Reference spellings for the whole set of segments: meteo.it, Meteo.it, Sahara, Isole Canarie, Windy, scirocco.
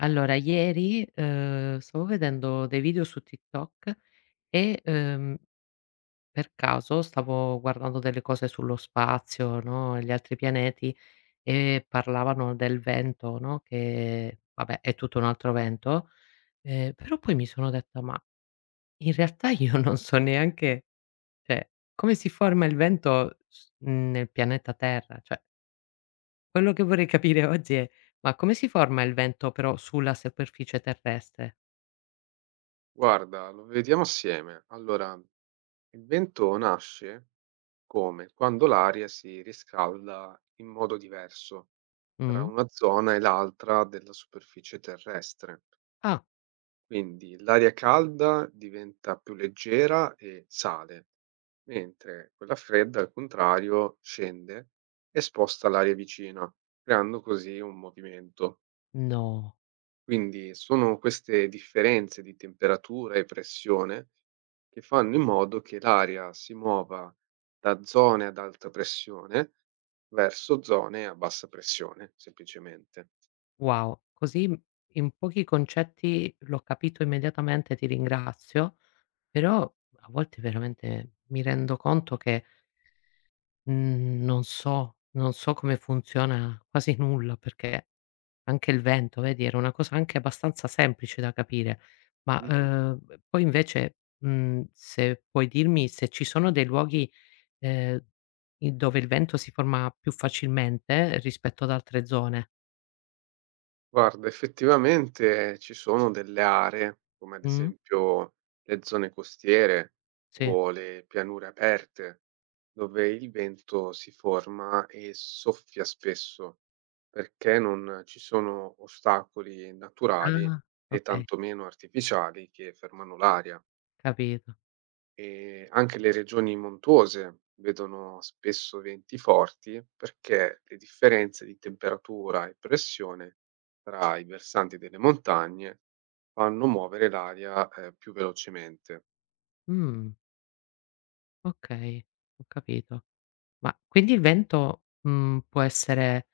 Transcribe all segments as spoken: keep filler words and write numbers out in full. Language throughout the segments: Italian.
Allora ieri, ehm, stavo vedendo dei video su TikTok e, ehm, per caso stavo guardando delle cose sullo spazio, no, e gli altri pianeti e parlavano del vento, no, che vabbè è tutto un altro vento, ehm, però poi mi sono detta: "Ma in realtà io non so neanche cioè come si forma il vento s mhmm, nel pianeta Terra?" Cioè quello che vorrei capire oggi è: ma come si forma il vento però sulla superficie terrestre? Guarda, lo vediamo assieme. Allora, il vento nasce come quando l'aria si riscalda in modo diverso tra Mh? una zona e l'altra della superficie terrestre. Ah. Quindi l'aria calda diventa più leggera e sale, mentre quella fredda, al contrario, scende e sposta l'aria vicina, creando così un movimento. No, Quindi sono queste differenze di temperatura e pressione che fanno in modo che l'aria si muova da zone ad alta pressione verso zone a bassa pressione, semplicemente. wow, così m in pochi concetti l'ho capito immediatamente, ti ringrazio, però a volte veramente mi rendo conto che, mhmm, non so non so come funziona quasi nulla, perché anche il vento, vedi, era una cosa anche abbastanza semplice da capire, ma, ehm, poi invece, mhmm, se puoi dirmi se ci sono dei luoghi, ehm, in dove il vento si forma più facilmente rispetto ad altre zone. Guarda, effettivamente ci sono delle aree, come ad Mh? esempio le zone costiere Sì. o le pianure aperte, dove il vento si forma e soffia spesso, perché non ci sono ostacoli naturali Ah, né okay, tantomeno artificiali che fermano l'aria. capito. Ehm, anche le regioni montuose vedono spesso venti forti, perché le differenze di temperatura e pressione tra i versanti delle montagne fanno muovere l'aria, ehm, più velocemente. Mh, okay, ho capito. Ma quindi il vento, mhmm, può essere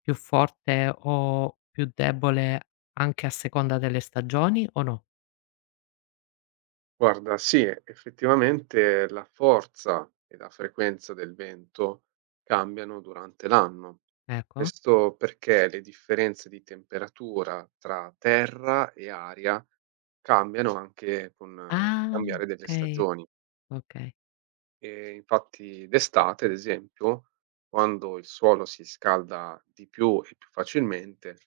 più forte o più debole anche a seconda delle stagioni o no? Guarda, sì, effettivamente la forza e la frequenza del vento cambiano durante l'anno. Ecco. Questo perché le differenze di temperatura tra terra e aria cambiano anche con eh, il Ah, cambiare delle okay, stagioni. okay. E infatti d'estate, ad esempio, quando il suolo si scalda di più e più facilmente,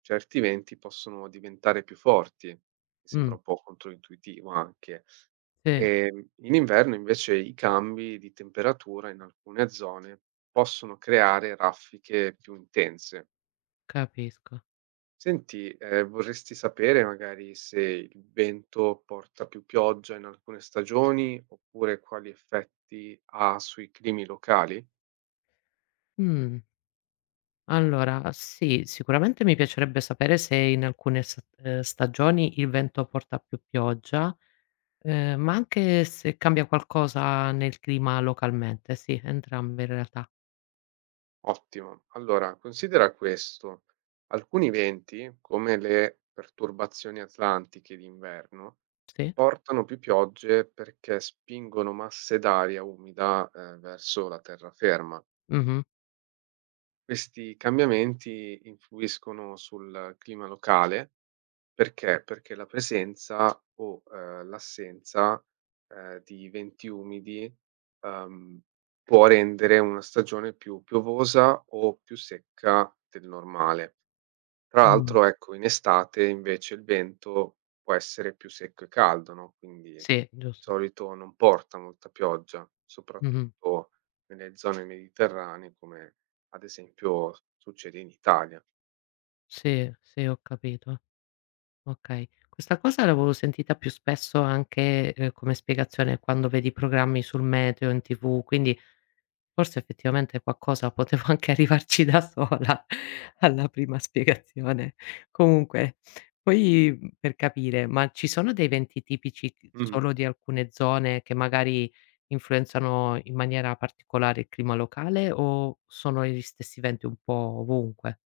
certi venti possono diventare più forti. Mi sembra Mh, un po' controintuitivo anche. sì, Ehm, in inverno invece i cambi di temperatura in alcune zone possono creare raffiche più intense. capisco. Senti, eh, vorresti sapere magari se il vento porta più pioggia in alcune stagioni oppure quali effetti ha sui climi locali? Mh, allora sì, sicuramente mi piacerebbe sapere se in alcune s ehm, stagioni il vento porta più pioggia. Ehm, ma anche se cambia qualcosa nel clima localmente, sì, entrambe in realtà. Ottimo. Allora, considera questo. Alcuni venti, come le perturbazioni atlantiche d'inverno, Sì. portano più piogge perché spingono masse d'aria umida, ehm, verso la terraferma. Mh-mh. Questi cambiamenti influiscono sul clima locale perché? Perché la presenza o, ehm, l'assenza, ehm, di venti umidi, ehm, può rendere una stagione più piovosa o più secca del normale. Tra Mh. l'altro, ecco, in estate invece il vento può essere più secco e caldo, no, quindi di Sì, giusto. solito non porta molta pioggia, Mh-mh. soprattutto nelle zone mediterranee, come ad esempio succede in Italia. Sì, sì, ho capito. Okay. Questa cosa l'avevo sentita più spesso anche, ehm, come spiegazione quando vedi programmi sul meteo in T V, quindi forse effettivamente qualcosa potevo anche arrivarci da sola alla prima spiegazione. Comunque, poi, mhmm, per capire, ma ci sono dei venti tipici c Mh-mh. solo di alcune zone che magari influenzano in maniera particolare il clima locale o sono gli stessi venti un po' ovunque?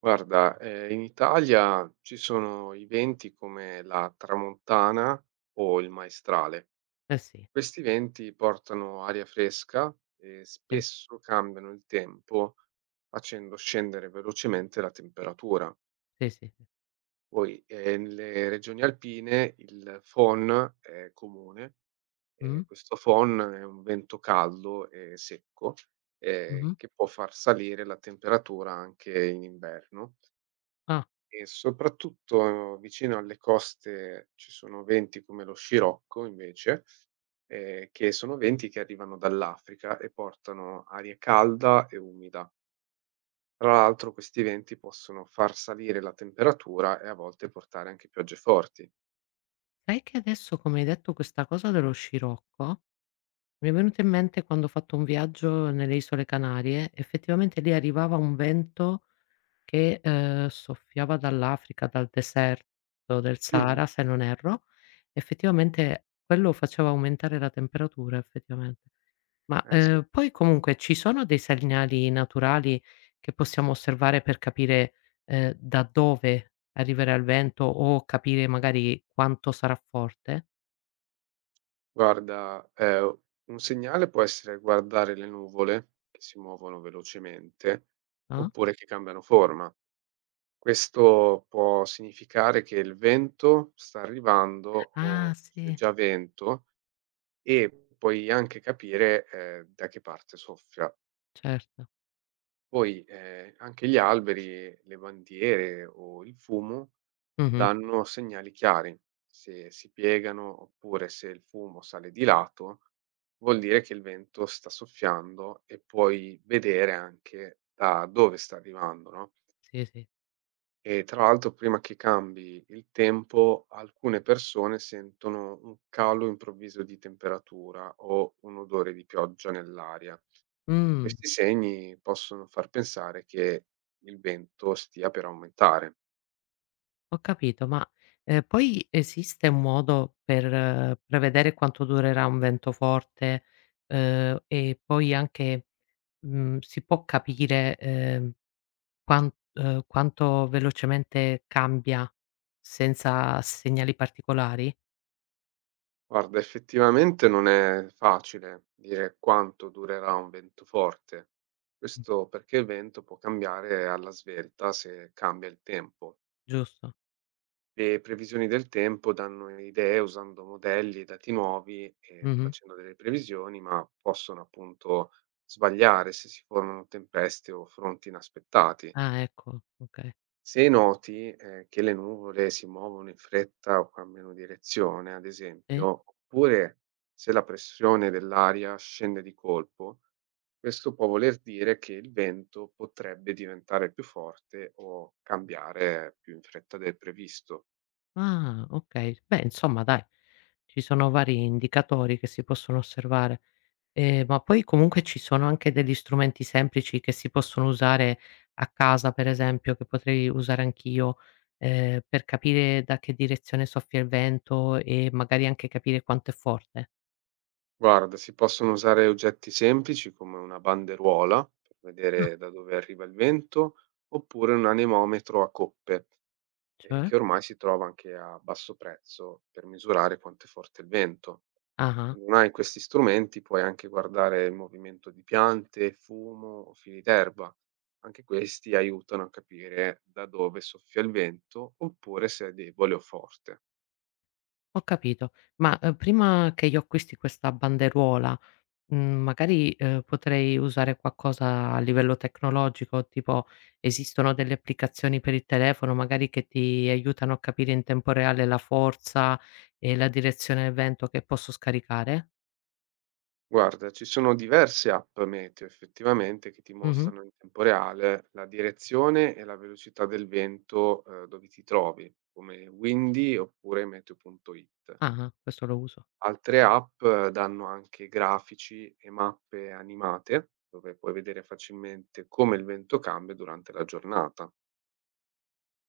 Guarda, ehm, in Italia ci sono i venti come la tramontana o il maestrale. Eh sì, Questi venti portano aria fresca e sì, spesso cambiano il tempo facendo scendere velocemente la temperatura. sì, sì, sì. Poi eh, nelle regioni alpine il FON è comune e Mh, questo FON è un vento caldo e secco, eh, mh-mh. che può far salire la temperatura anche in inverno, Ah, e soprattutto eh, vicino alle coste ci sono venti come lo scirocco invece, ehm, che sono venti che arrivano dall'Africa e portano aria calda e umida. Tra l'altro questi venti possono far salire la temperatura e a volte portare anche piogge forti. sai che adesso come hai detto questa cosa dello scirocco, mi è venuto in mente quando ho fatto un viaggio nelle Isole Canarie, effettivamente lì arrivava un vento che, ehm, soffiava dall'Africa, dal deserto del Mh-mh. Sahara, se non erro, effettivamente quello faceva aumentare la temperatura, effettivamente. Ma, Eh sì. ehm, poi comunque ci sono dei segnali naturali che possiamo osservare per capire, ehm, da dove arriverà il vento o capire magari quanto sarà forte? Guarda, ehm, un segnale può essere guardare le nuvole che si muovono velocemente, No? oppure che cambiano forma. Questo può significare che il vento sta arrivando Ah o c'è sì, già vento, e puoi anche capire, ehm, da che parte soffia. certo. Poi, ehm, anche gli alberi, le bandiere o il fumo Mh-mh. danno segnali chiari. Se si piegano oppure se il fumo sale di lato, vuol dire che il vento sta soffiando e puoi vedere anche da dove sta arrivando, no? Sì, sì. E tra l'altro prima che cambi il tempo, alcune persone sentono un calo improvviso di temperatura o un odore di pioggia nell'aria. Mh, Questi segni possono far pensare che il vento stia per aumentare. ho capito, ma, ehm, poi esiste un modo per eh, prevedere quanto durerà un vento forte, ehm, e poi anche, mhmm, si può capire, ehm, quan ehm, quanto velocemente cambia senza segnali particolari? Guarda, effettivamente non è facile dire quanto durerà un vento forte. Mh, Questo perché il vento può cambiare alla svelta se cambia il tempo. giusto? Le previsioni del tempo danno idee usando modelli e dati nuovi e Mh-mh. facendo delle previsioni, ma possono appunto sbagliare se si formano tempeste o fronti inaspettati. Ah, ecco, okay. Se noti, eh, che le nuvole si muovono in fretta o cambiano direzione, ad Sì? esempio, oppure se la pressione dell'aria scende di colpo, questo può voler dire che il vento potrebbe diventare più forte o cambiare più in fretta del previsto. Ah, okay. Beh, insomma dai, ci sono vari indicatori che si possono osservare. Ehm, ma poi comunque ci sono anche degli strumenti semplici che si possono usare a casa, per esempio, che potrei usare anch'io, ehm, per capire da che direzione soffia il vento e magari anche capire quanto è forte? Guarda, si possono usare oggetti semplici come una banderuola per Ah. vedere da dove arriva il vento, oppure un anemometro a coppe, eh, Cioè? che ormai si trova anche a basso prezzo per misurare quanto è forte il vento. Se Ah-ah, non hai questi strumenti, puoi anche guardare il movimento di piante, fumo o fili d'erba. Anche questi aiutano a capire da dove soffia il vento, oppure se è debole o forte. ho capito. Ma, uhm, prima che io acquisti questa banderuola, Mhmm, magari, ehm, potrei usare qualcosa a livello tecnologico, tipo esistono delle applicazioni per il telefono magari che ti aiutano a capire in tempo reale la forza e la direzione del vento che posso scaricare? Guarda, ci sono diverse app meteo effettivamente che ti Mh-mh. mostrano in tempo reale la direzione e la velocità del vento, eh, dove ti trovi, come Windy oppure meteo punto it. Ah-ah, questo lo uso. Altre app, eh, danno anche grafici e mappe animate dove puoi vedere facilmente come il vento cambia durante la giornata.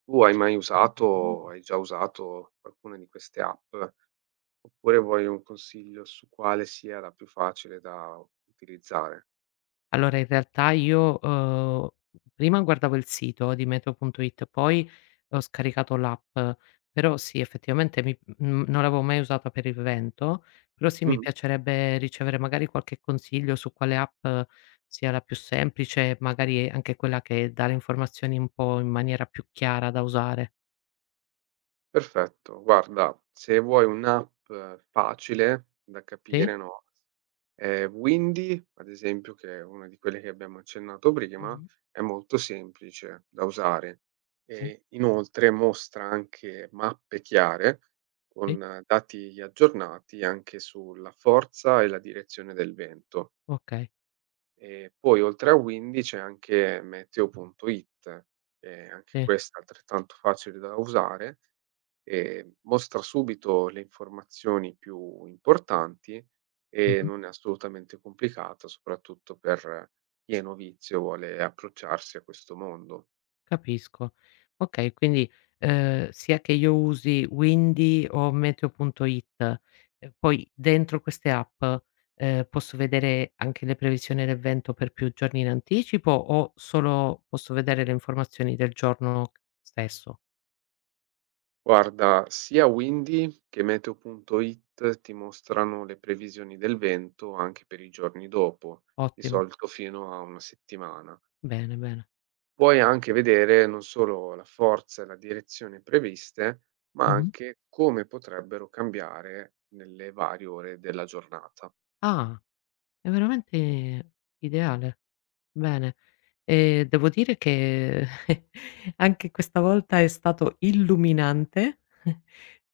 Tu hai mai usato o hai già usato alcune di queste app oppure vuoi un consiglio su quale sia la più facile da utilizzare? Allora in realtà io, uhm, prima guardavo il sito di meteo.it, poi ho scaricato l'app, però sì effettivamente mi mhmm, non l'avevo mai usata per il vento, però sì mi piacerebbe ricevere magari qualche consiglio su quale app eh, sia la più semplice, magari anche quella che dà le informazioni un po' in maniera più chiara da usare. Perfetto, guarda, se vuoi un'app, eh, facile da Sì? capire, no, ehm, Windy, ad esempio, che è una di quelle che abbiamo accennato prima, Mh-mh. è molto semplice da usare Sì, e inoltre mostra anche mappe chiare sì, con, eh, dati aggiornati anche sulla forza e la direzione del vento. okay, E poi oltre a Windy c'è anche meteo punto it, che è anche sì. questa è altrettanto facile da usare, ehm, mostra subito le informazioni più importanti e non è assolutamente complicata, soprattutto per chi è novizio e vuole approcciarsi a questo mondo. Capisco. Okay, quindi, ehm, sia che io usi Windy o Meteo.it, e poi dentro queste app, ehm, posso vedere anche le previsioni del vento per più giorni in anticipo o solo posso vedere le informazioni del giorno stesso? Guarda, sia Windy che meteo punto it ti mostrano le previsioni del vento anche per i giorni dopo, di Ottimo, solito fino a una settimana. bene, bene. Puoi anche vedere non solo la forza e la direzione previste, ma Mh-mh. anche come potrebbero cambiare nelle varie ore della giornata. Ah, è veramente ideale, bene. Ehm, devo dire che anche questa volta è stato illuminante.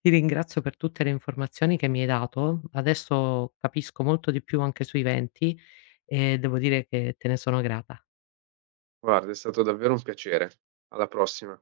Ti ringrazio per tutte le informazioni che mi hai dato. Adesso capisco molto di più anche sui venti e devo dire che te ne sono grata. Guarda, è stato davvero un piacere. Alla prossima.